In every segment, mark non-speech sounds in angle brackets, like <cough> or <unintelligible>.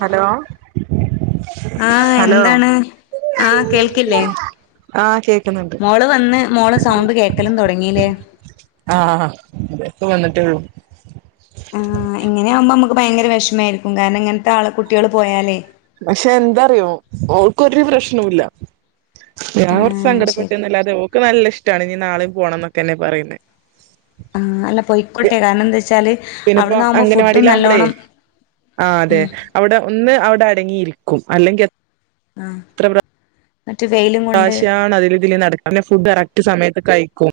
Hello ആഹ് hello എന്താണ് ആഹ് കേൾക്കില്ലേ ആഹ ചേ <inaudible> മോള് വന്ന് മോളെ സൗണ്ട് കേക്കലും തുടങ്ങീല്ലേ ആഹ് ഇപ്പ വന്നിട്ടേള്ളൂ ആ ഇങ്ങനെ ആവുമ്പോ അമ്മ ക്ക് ഭയങ്കര വിഷമായിരിക്കും കാരണം ഇങ്ങനത്തെ ആള് കുട്ടിയാലു പോയാലേ പക്ഷെ എന്താറിയോ ഓൾക്ക് ഒരു പ്രശ്നോ ഇല്ല ഞാൻ കുറച് ആഹ് ശരി സങ്കടപ്പെട്ടിന്നല്ല അത് ഓൾക്ക് നല്ല ഇഷ് ട്ടാണ് നാളേം പോണം എന്നൊക്കെന്നെ പറയുന്നേ ആ അല്ല പൊയിക്കോട്ടെ കാരണം എന്ത്‌ വെച്ചാല് പിന്നെപ്പോ അവിടന്നാവുമ്പോ ഫുഡും അംഗനവാടിയിലാകുമ്പോളേ നല്ലോണം ആ അതെ ഉം അവിടെ ഒന്ന് അവിടെ ഒന്ന് അടങ്ങി നിക്കും അല്ലെങ്കൽ എ ആ പ്രശ്യാണ് അതിൽ ഇതില് നടക്ക പിന്നെ ഫുഡ് കറക്റ്റ് സമയത്ത് കഴിക്കും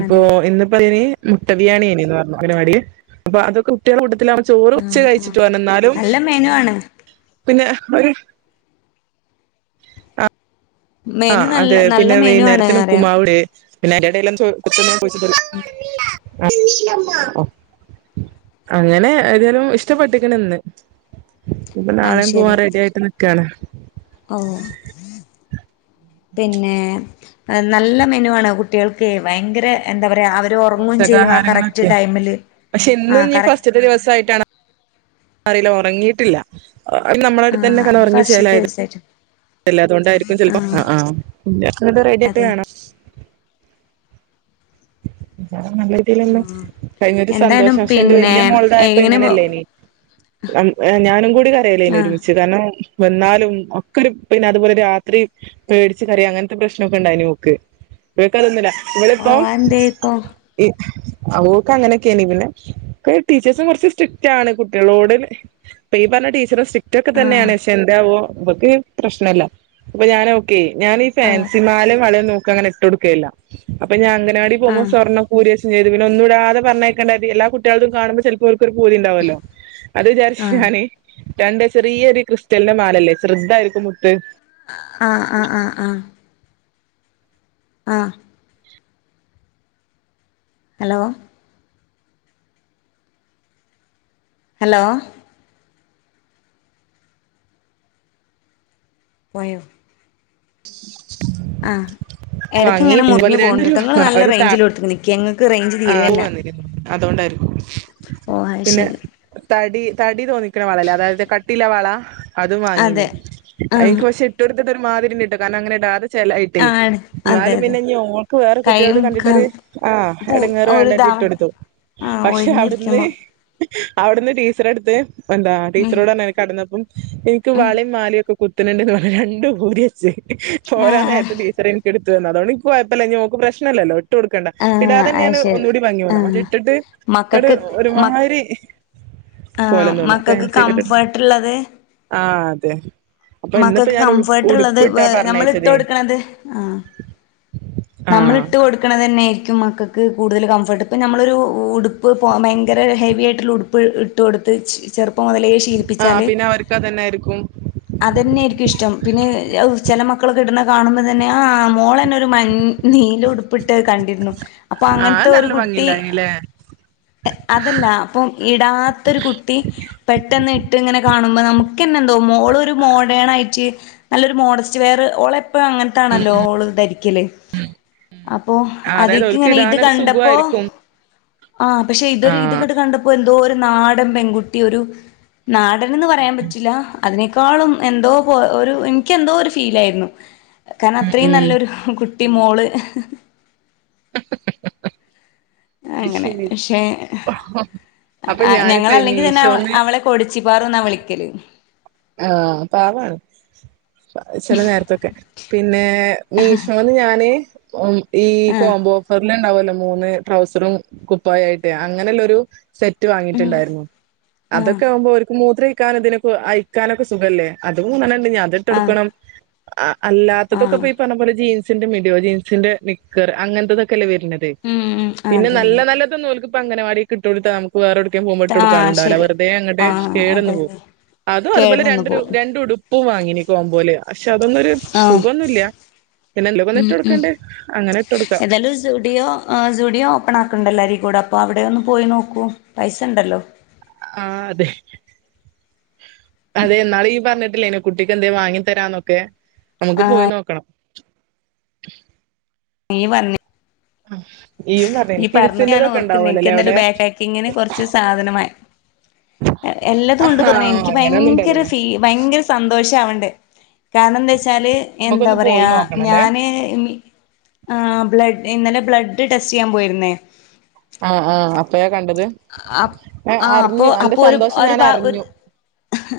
ഇപ്പൊ അതെ ഇന്നിപ്പതിന് മുട്ട ബിയാണിയേനീന്നു പറഞ്ഞു അഗനവാടിയിൽ അപ്പൊ അതൊക്കെ കുട്ട്യാള് കൊട് <unintelligible> ചോറ് ഉച്ച ആഹ് ആഹ് കഴിച്ചിട്ട് വന്നാലും നല്ല മെനു ആണ് പിന്നെ ഒരു അ ആ മെനു നല്ല അതെ നല്ല പിന്നെ മെനു ആണ് വൈകുന്നേരത്തിനു അറിയാം ഉപ്പ്മാവ്ണ്ട് <unintelligible> ആ അങ്ങനെ ഏതാലും ഇഷ്ടപ്പെട്ടുക്ക്ണ് ഇന്ന് ഇപ്പൊ നാളെയും പോവാൻ റെഡി ആയിട്ട് നിക്കാണ് ഓ പിന്നെ നല്ല മെനു ആണ് കുട്ടികൾക്കെ ഭയങ്കര എന്താ പറ പോഷകാഹാരങ്ങളൊക്കെ പക്ഷെ ആ ഇന്നും നീ കറക് ഫസ്റ്ററ്റ് ദിവസയിട്ടാണോ അറിയില്ല ഒറങ്ങിയിട്ടില്ല ആ ആ നമ്മളടുത്ത് തന്നെ <unintelligible> അത് ഒറങ്ങി ഫസ്റ്റ്ത്തെ <unintelligible> ദിവസായിട്ട് ആ അതെ <unintelligible> ആ <unintelligible> എന്തായാലും സന്തോഷം. പക്ഷെ എന്റെ പിന്നെ വെല്ല്യ മോളതായപ്പോ എങ്ങനെ പോ ഇങ്ങനെയല്ലേനി? ഞാനും കൂടി കരയലായിനു ആ ഒരുമിച്ച് കാരണം വന്നാലും ഒക്കെ ഒരു പിന്നെ അതുപോലെ രാത്രി പേടിച്ച് കരയും. അങ്ങനത്തെ പ്രശ്നൊക്കെ ഉണ്ടായിനു ഓക്ക്. ഇവക്കതൊന്നും ഇല്ല. ഇവളിപ്പം എന്തേ ഇപ്പൊ അ ഒക്കെ അങ്ങനൊക്കെയാ <unintelligible> പിന്നെ ടീച്ചേഴ്സും കുറച്ച് സ്ട്രിക്റ്റ് ആണ് കുട്ടികളോട് ഇപ്പ ഈ പറഞ്ഞ ടീച്ചറും സ്ട്രിക് ഇതൊക്ക ആ തന്നെയാണ് ശെന്താവോ? ഇവക്ക് പ്രശ്നം ഇല്ല. അപ്പൊ ഞാൻ ഓക്കെയായി. ഞാൻ ഈ ഓ ഫാൻസിമാലേം വളേം നോ അവക്ക് അങ്ങനെ ഇട്ട് കൊടുക്കയില്ല അപ്പൊ ഞാൻ <unintelligible> ആ പോവുമ്പോ സ്വർണ്ണൊക്കെ ഊരിവെച്ച് ഏതു പിന്നൊന്നുടാതെ പറഞ്ഞേക്കണ്ട കരുതി എല്ലാ കുട്ടികളെതും കാണുമ്പോൾ ചിലപ്പോ ഒരു പൂതിണ്ടാവല്ലോ അത് വിചാരിച്ച് ആ ഞാന് രണ്ട് ചെറിയൊരു ക്രിസ്റ്റലിൻ്റെ മാലല്ലേ? ചെറുതായിരിക്കും മുത്ത്. ആ ആ ആ ആ ആ ഹലോ ഹലോ പോയോ അ എടക്ക് വാങ്ങി ഇങ്ങനെ അതുപോലെ മുറിഞ്ഞു രണ്ട് പോണുണ്ട്ട്ടോ ങ്ങള് നല്ല ഒരു താ റേഞ്ചി ഉള്ളടത്തേക്ക് നിക്ക്. കെങ്ങ് ഇക്ക് റേഞ്ച് തീരേല്ല. അതോണ്ടായിരിക്കും. പിന്നെ ശരി തടി തടി തോന്നിക്ക് ക്ണ വളേല്ലേ അതായത് കട്ട് ട്ടീളള വള അതും അതെ വാങ്ങിന്. ആഹ് അയെനിക്കു പക്ഷെ ഇട്ടൊര് അത്ട്ടിട്ട് ഒരു മാതിരി. <unintelligible> കാരണം അങ്ങനെടാതെ ചെലയിട്ടേ ആണ് അതെ എന്നാലും അതെ പിന്നെ ഓൾക്ക് വേറെ കുട്ടികൾക്ക് കൈയും ക കണ്ടിട്ടൊരു അ പൂ എടങ്ങറ് വേണ്ടാന്ന് കരുതി ഒരുതാവ ഇട്ടുകൊടുത്തു. ആഹ് പക്ഷെ അവിടുന്ന് ഒഴിഞ്ഞിരിക്കുമ്പോ അവിടുന്ന് ടീച്ചർ എടുത്ത് എന്താ ഉം ടീച്ചറോട് പറഞ്ഞു <unintelligible> കടന്നപ്പം എനിക്ക് ഉം വളയും മാലയൊക്കെ കുട് പിന്നെ എന്റേന്ന് വള രണ്ടും ഊരി വെച്ച് ആഹ് പോരാനേരത്ത് ടീച്ചർ എനിക്കെടുത് <unintelligible> അതുകൊണ്ട് എനിക്ക് കൊഴപ്പല്ല ഇനി ഓൾക് പ്രശ്നല്ലല്ലോ. ഇട്ട് കൊടുക്കണ്ട ഇടാ ആഹ് അത് അതന്നെയാണ് ശരി ഒന്നൂടി ഭംഗി <unintelligible> പക്ഷേ ആഹ് ഇട്ടിട്ട് ഒരു മക്കൾക്ക് മ ഒരുമായിരി ആഹ് കോലം തോന്നും, മക്കൾക്ക് ഫാൻസിയൊക്കെ ഇട്ടിട് കംഫർട്ട് ആ തെ മക്കക്ക് കംഫർട്ട് ള്ളത് വ് നമ്മള് ഇട്ട് പറഞ്ഞയച്ചതേ കൊടുക്കണത് ആ നമ്മള് ആഹ് ഇട്ട് കൊടുക്കണ തന്നൊയിരി ക്കും മക്കക്ക് കൂടുതല് കംഫർട്ട് പ്പ ഞമ്മളൊരു ഉടുപ്പ് പൊ ഭയങ്കര ഹെവി ആയിട്ടുള്ള ഉടുപ്പ് ഇട്ട് കൊടുത്ത് ച് ആ പിന്നെ അവര്ക്ക് അതന്നെ ആയിരിക്കും. അതന്നെയിരിക്കും ഇഷ്ടം, പിന്നെ ചെല മക്കളൊക്കെ ഇടുന്ന കാണുമ്പം തന്നെ ആ മോള ന്നെ ഒരു മൻ നീല ഉടുപ്പിട്ട് കണ്ടിരുന്നു, അപ്പ ആഹ് അത് അങ്ങനത്തെ ഒരു നല്ല കുട്ടി ഭംഗിണ്ടായിനില്ലേ അതല്ല അപ്പ ഇടാത്തൊരു കുട്ടി പെട്ടെന്ന് ഇട് ത്ങ്ങനെ കാണുമ്പ നമുക്ക്ന്നെന്തോ മോള് നല്ലൊരു മോഡസ്റ്റ് വെയർ ഓളെ ഇപ്പ അങ്ങനത്താണല്ലോ ഓള് ധരിക്കല്, അപ്പോ ആഹ് അതായത് ഓൽക്ക് അതിക്കിങ്ങനെ ഇത് ഇടാനൊരു കണ്ടപ്പോ സുഖായിരിക്കും ആഹ് പക്ഷേ ഇതൊരു ഇത് ആഹ് ഇങ്ങട് കണ്ടപ്പോ എന്തോരു നാടൻ പെൺകുട്ടി ഒരു നാടൻ എന്ന് പറയാൻ പറ്റില്ല. അതിനെ ക്കാളും എന്തോ പോ ഒരു എനിക്ക് എന്തോ ഒരു ഫീലായിരുന്നു. കാരണം ഉം അത്രയും ഉം നല്ലൊരു കുട് ട്ടി മോള്. ഹും ഹു ഹു ഹ. അങ്ങനെ ക്ഷേ അപ്പൊ അ ഞാനിപ്പ ഞങ്ങളല്ലെങ്കി തന്നെ അവ മീഷോന്ന് അവളെ കൊടിച്ചിപാറുന്നാ വിളിക്കല്. ആഹ് പാവാണ് പ ചെല നേരത്തൊക്കെ, പിന്നെ മീഷോന്ന് ഞാന് മ് ഈ ആഹ് കോംബോ ഓഫർ എല്ല ഉണ്ടാവല്ലോ മൂന്ന് ട്രൗസറും കുപ്പായായിട്ട് അങ്ങനെല്ലൊരു സെറ്റ് ഉം വാങ്ങിയിട്ടുണ്ടായിരുന്നു, ആഹ് അതൊക്കെ ആവുമ്പോ അവര്ക്ക് മൂത്രഴി ക്കനതിനോക്കെ ആയി. ക്കാനൊക്ക സുഖല്ലേ? അതും <unintelligible> <unintelligible> ഇതിട്ട് ആഹ് കൊടുക്കണം. ആഹ്. അല്ലാത്തതൊക്കെ ആഹ് പ്പ ഈ പറഞ്ഞപോലെ ജീ സിന്റെ മിഡിയോ ജീൻസിന്റെ നിക്കർ അങ്ങനത്തെതൊക്കെല്ല വര തെ ഉം ഉം പിന്നെ അതെ നല്ല അതെ നല്ലതൊന്നഓല്ക്ക് പ്പ അംഗനവാടികിട്ടോടുത്ത നമുക്ക് വേറെവിടെ ക്കും പോക്പോ ട്ട് ആഹ് കൊടുക്കാനുണ്ടാല്ല ശരി വെറതെ അങ്ങട്‌ ആഹ് സ്റ്റേട ന്ന് അതെ പോകും. അതെ അത അതുപോലെ കേട് വന്നു രണ്ടുടു രണ്ടുടു പൂ വാങ്ങിന കോമ്പോലെ ആ ആ പിന്നെ എന്തേലൊക്കൊന്ന് ഉം ഇട്ട് ഉം കൊടുക്കണ്ടേ അങ്ങനെ ഇട്ട് കൊടുക്കാ ഏതായാലും സൂഡിയോ ആ സൂഡിയോ ഓപ്പൺ ആക്കണ്ടല്ലോ അരി കൂടെ അപ്പൊ അവിടെ ഒന്ന് പോയി നോക്കൂ പൈസ ഉണ്ടല്ലോ ആ അതെ അതെ നാള പറഞ്ഞി <inaudible> കുട്ടിക്ക് എന്തു വാങ്ങി തരാന്നൊക്കെ നമുക്ക് പോയി ആഹ് നോക്കണം നീ വന്നി ഇയ്യും പറഞ്ഞിനി ഈ പറഞ്ഞ ഞാൻ കിഡ്സിന്റെതൊക്കെ ഓർക്കണ്ട് എനിക്ക ഉണ്ടാവല്ലോല്ലേ എന്തായാലും അവിടെ ബാക്ക്ക്കിങ്ങിന് കൊറച്ച് സാധനമായി എല്ലാതും ആ കൊണ്ട് തോന്ന എനിക്ക് അങ്ങനെയൊന്നും ഭയങ്കര ഉണ്ടാവില്ലല്ലോ ഫീ ഭയങ്കര സന്തോഷം ആവണ്ടേ കാരണം എന്താ വെച്ചാൽ എന്താ നമുക്കൊന്ന് പറയ പോയി നോക്കണല്ലേ ഞാൻ ബ്ലോ ഇന്നലെ ബ്ലഡ് ടെസ്റ്റ് ചെയ്യാൻ പോയിരുന്നേ ആഹ ആഹ അപ്പൊ ആ അപ്പൊ അന്റെ അപ്പൊ ഒരു സന്തോഷം ഞാൻ അറിഞ്ഞു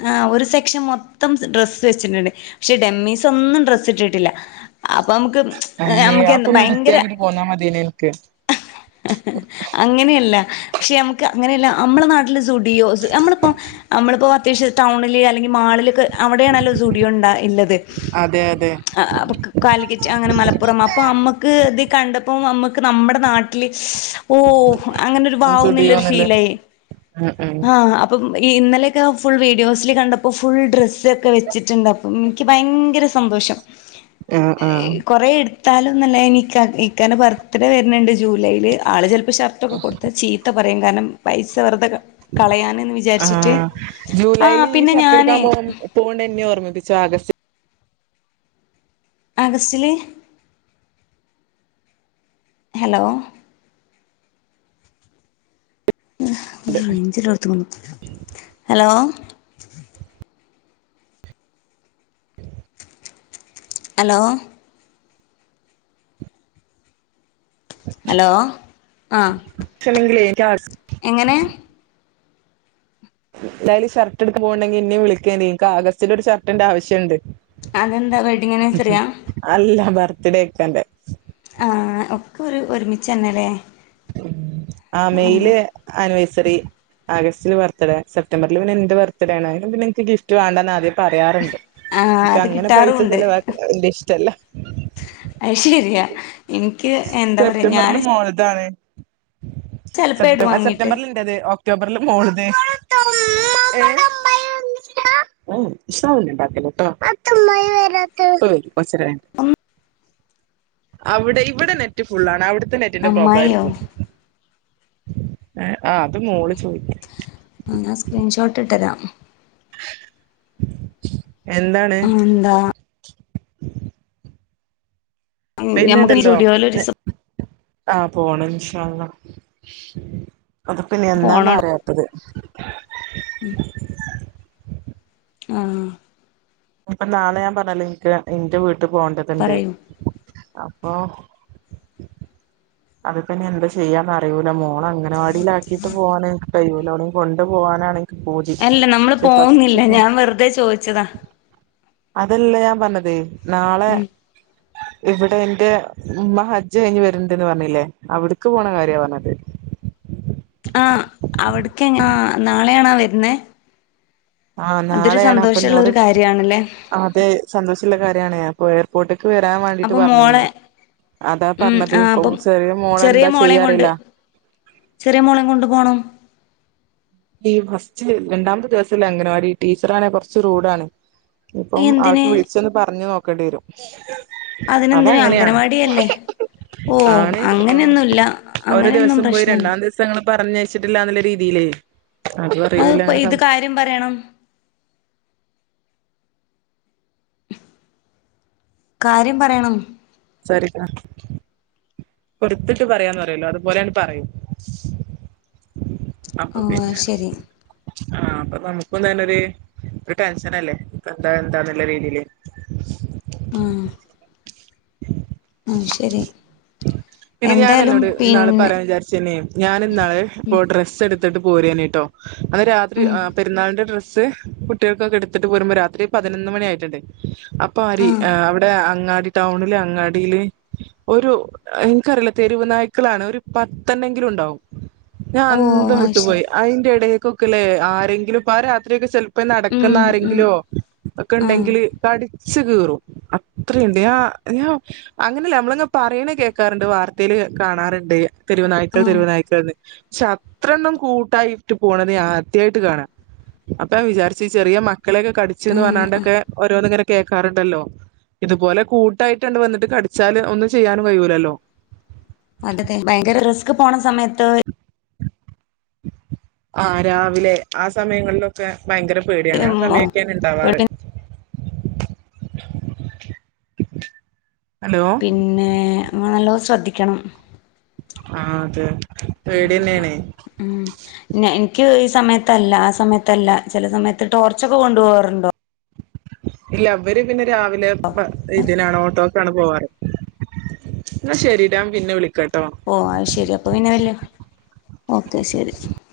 ആ ഒരു സെക്ഷൻ മൊ മൊത്തം ഡ്രസ്സ് വെച്ചിട്ടുണ്ട് പക്ഷെ ഡെമ്മീസ് ഒന്നും ഡ്രസ് ഇട്ടിട്ടില്ല ആ അപ്പ നമുക്ക് അയ്യേ നമുക്ക് അതൊക്കെ എന്താ ഒന്ന് ഭയങ്കര വൃത്തിയാക്കിട്ട് പോന്നാ മതിയേനി അനക്ക് അങ്ങനെയല്ല പക്ഷെ നമുക്ക് അങ്ങനെയല്ല നമ്മുടെ നാട്ടില് സുഡിയോ നമ്മളിപ്പോ നമ്മളിപ്പോ അത്യാവശ്യം ടൗണില് അല്ലെങ്കിൽ മാളില അവിടെയാണല്ല സ്റ്റുഡിയോ ഉള്ളത് അതെ അതെ കാലിക്കറ്റ് അങ്ങനെ മലപ്പുറം അപ്പ നമ്മുക്ക് ഇത് കണ്ടപ്പോ നമ്മുക്ക് നമ്മുടെ നാ ഓ അങ്ങനെ ഒരു ഭാവന്നില്ല ഒരു സുഡിയോന്നില്ലേ ഫീലായി ഉം ഉം ആഹ അപ്പം ഈ ഇന്നലെയൊക്കെ ഫുൾ വീഡിയോസിൽ കണ്ടപ്പോൾ ഫുൾ ഡ്രസ്സ് ഇതൊക്കെ വെച്ചിട്ടുണ്ട് അപ്പ എനിക്ക് ഭയങ്കര സന്തോഷം ആഹ് ആഹ് കൊറ എടു ഇത്താലുംന്നല്ലനി ഇക്കൻ്റെ ബർത്ത്ഡേ വരുന്നുണ്ട് ജൂലൈൽ ആള് ചെല ഷർട്ട ഒക്കെകോടുത്ത ചീത്തപറ പറയും കാരണം പൈസ വെർതെ ക ആ ജൂലൈൽ ആഹ് ഈ പിന്നെ ഷർട്ട് ഞാനേ എടുക്കാൻ പോ പോണ്ട എന്നെ ഓർമ്മിപ്പിചോ ആഗസ്റ്റ ആഗസ്റ്റലെ ഹലോ റേഞ്ചുള്ള ഹലോ <unintelligible> ഹലോ ഹലോ ആഹ് പക്ഷെണെങ്കിലേ എനിക്ക് എങ്ങനെ എന്തായാലും ഷർട്ട് എടുക്കാൻ പോണ്ടെങ്കി എന്നെ വിളിക്ക് എനിക്ക് ആഗസ്റ്റില് ഒരു ഷർട്ടിന്റെ ആവശ്യണ്ട് അതെന്താ വെഡ്ഡിങ്ങ്ആൻവേഴ്‌സറിയാ ബർത്ഡേയ് ഇക്കാന്റെ ആഹ് ഒക്കെ ഒരു ഒരുമിച്ചന്നെല്ലേ ആ മെയില് ആനിവേഴ് ഴ്സറി ആഗസ്റ്റില് ബർത്ത്ഡേ സെപ്റ്റംബറിൽ പിന്നെ എന്റെ ബർത്ത്ഡേ ആണ് അതിന് പിന്നെ എനിക്ക് ഗിഫ്റ്റ് വേണ്ട എന്ന് ആദ്യ പറയാറുണ്ട് ആഹ എനിക്ക് അത് അങ്ങനെ പൈസ കിട്ടാറുമുണ്ട് ചെലവാക്ക്ണത് വല്യ ഇഷ്ടല്ല അയ്ശരിയാ സെപ്റ്റംബറില് മോളതാണ് ചെലപ്പോ ഇടും സെപ്റ്റബ വാങ്ങീട്ട് സെപ്റ്റംബറിൽ എന്റെത് ഓ ഒക്ടോബറിൽ മോളത് <unintelligible> കൊറച്ചേരായി അവിടെയ് ഇവിടെ നെറ്റ് ഫുൾ ആണ് അവിടെ ത്തെ നെറ്റിന്റെ പ്രോബ്ലം അമ്മായിയോ ആയിരിക്കും ആ അത് മോളിൽ ആ ഞാൻ സ്ക്രീൻഷോട്ട് ഇട്ടരാ <inaudible> എന്താണ് എന്താ ഞമ്മുക്ക് സുഡിയോയിൽ ഒരീസം ആഹ പോണം ഇൻഷാ അള്ളാ അത്പ്പിനി എന്നാന്ന് പോണടോ അറിയാത്തത് ആഹ് ഇനിപ്പോ നാളെ ഞാൻ പറഞ്ഞല്ലോ ഇനിക്ക് ഒരു ഇന്റെ വീട്ട ഇട്ട് പോണ്ടതുണ്ട് പറയൂ അപ്പൊ അത്പ്പനി എന്തചെയ്യാന്ന് അറിയൂ ൻമോളെ അങ്കനവാടിൽ ആക്കീട്ട് പ്വാണ് കൈയ്യൂല്ല ഒ <unintelligible> ടിം കൊണ്ട് പോവാനാണെ അല്ല നമ്മള് പോഹുന്നില്ല ഞാൻ വെറുതെ ചോയ്ച്ചതാ അതല്ല ഞാൻ പറഞ്ഞതെ നാളെ ഉം ഇവിടെ എന്റെ ഉമ്മ ഹജ്ജ് കഴിഞ് വരുണ്ട്ന്ന് പറഞ്ഞ് ണിലെ അവിട്ക്ക് പോണ കാര്യ പറണത് ആ അവിടക്ക് <unintelligible> ആ നാളെയാണാ വരുന്നേ ആഹ് അതൊരു നാളെയാണ് അപ്പൊ സന്തോഷള്ള എന്നോട് ഒരു കാര്യാണല്ലേ അതെ സന്തോഷുള്ള കാര്യാണെ ഞാൻ പോയർപോർട്ട് അപ്പം മോളെ അതാ ഉം പറഞ്ഞത് ആ ഇപ്പൊ അപ്പം ചെറിയ മോളെ ചെറിയ എന്താ ചെയ്യാ മോളെയും കൊണ്ട് അറിയില്ല ചെറിയ മോളെയും കൊണ്ട് പോണം ഈ ഫസ്റ്റില് രണ്ടാമത്തെ ദിവസല്ലെ അങ്ങനവാടി ടീച്ചറാനെ കുറച്ച് റൂഡാണ് ഇപ്പം ആൾക്ക് എന്തിന് വിളിച്ചൂന്ന്പറഞ്നോ ക്കണ്ട്യരും അതിനെന്തിന അംഗനവാടിയല്ലേ ഓ ആണ് അങ്ങനെയൊന്നുഇല്ല അങ്ങനെയൊന്നും പ്രശ്നല്ല പറഞ്ഞയച്ട്ടില്ലാ എന്ന രീതീല് അഹ്പ്പം ഇത് കാര്യം പറയണം <unintelligible> കാര്യം പറയണം. സൊറിട്ടോ കു <unintelligible> ടുത്തിട്ട് പറയാന്ന് <unintelligible> പറിയല്ലൊ അതുപോലെ <unintelligible> പറിം ഓ അയ്യ് ശരി ആഹ് അപ്പൊ നമുക്കും തന്നെരു ഒര് ടെൻഷനല്ലേ എത ന്ത എന്താന്നല്ല രീതിയില് ആ ആ ശരി പിന്നെ ഞാൻ എന്തായാലും അന്നോട് ഇന്നാള് പിന്നെ പറ്യാൻ വിചാർച്ചിനി ഞാൻ ഇന്നാള് പോഡ്രസ്സ് എടുത്ത് ത്തട്ട് പോരേനീട്ടോ അന്ന് രാത്രി ഉം ആ പെരുന്നാളിന്റെ ഡ്രസ്സ് സ് കുട്ടികൾക്കൊക്കെ എടുത്തിട്ട് പോരുമ്പോ രാത്രി പതിനൊന്ന് മണി ആയിട്ടുണ്ട് അപ്പൊ അരി ആ അവിടെ അങ്ങാ ടൗണില് അങ്ങാടിയില് ഒരു <inaudible> എനിക്കറില തെരുവ് നായ്ക്കളാണ് ഒരു പത്തെണ്ണെങ്കിലും ഉണ്ടാവും ഞാൻ ഓ അന്തം അത് ശരി വിട്ടുപോയി അയിന്റെ എട <unintelligible> ക്ല് ആരെങ്കിലുപ്പ ആ രാത്രിക്കെ ചെ ഇപ്പൊ നടക്കുന്ന ഉം ഉം ആരെങ്കിലോ ഒക്കെ ആ ഉണ്ടെങ്കിൽ കടി ച്ച് കീറും അത്രയിണ്ട് യാ. അയ്യോ അങ്ങനെയല്ല നമ്മളങ്ങ് പറയണേ കേൾക്കാറ്ണ്ട് വാർത്തയില് കാണാറ്ണ്ട് തെരുവ് നായ്ക്കൾ, ആ തെരുവ് നായ്ക്കൾന്ന്. <unintelligible> അത്ര എണ്ണം കൂട്ടായിട്ട് പോണത് ഞാ ആദ്യായിട്ട് കാണാ, അപ്പൊ ഞാൻ വിചാരിച്ചു ചെറിയ മ മക്കളൊക്കെ ആ കടിചുന്നു ആ പറഞ്ഞണ്ടൊക്കെ ഓരോന്ന് ഇങ്ങനെ കേക്കാറുണ്ടല്ലോ ഇതുപോലെ കൂ ട്ടായിട്ട്ണ്ടണ്ട് വന്നിട്ട് കടിച്ചാല് ഒന്നും ചെയ്യാനും കഴിയുല്ലല്ലോ. അതൊക്കെ ഭയങ്കര റിസ്ക് പോ സമയത്ത്. ആഹ് രാവിലെ ആ സമയങ്ങളിലൊക്കെ ഭയങ്കര പേടിയാണ് ആ സമയൊക്കേണ് ഇണ്ടാവാറ് <inaudible> പിന്നെ ങ്ങൾ നല്ലോം ശ്രദ്ധിക്ക ലക്ഷണം അ അതെ അതെ പേടിയെന്നേണേ ഉം ന്നെ എനിക്ക് ഈ സമയത്തല്ല ആ സമയത്തല്ല ചില സമയത്ത് ടോർച്ചൊക്കെ കൊണ്ടുപോകാറുണ്ടോ ഇല്ല അവര് പിന്നെ രാവിലെ <unintelligible> എതിനാണ് ഓട്ടോക്കാണ് പോവാറ് എന്നാ ശരിട്ടാ നാൻ പിന്നെ വിളിക്ക ഓ അത് ശെരി അപ്പൊ പിന്നെ വല്ലോ ഓക്കെ ശരി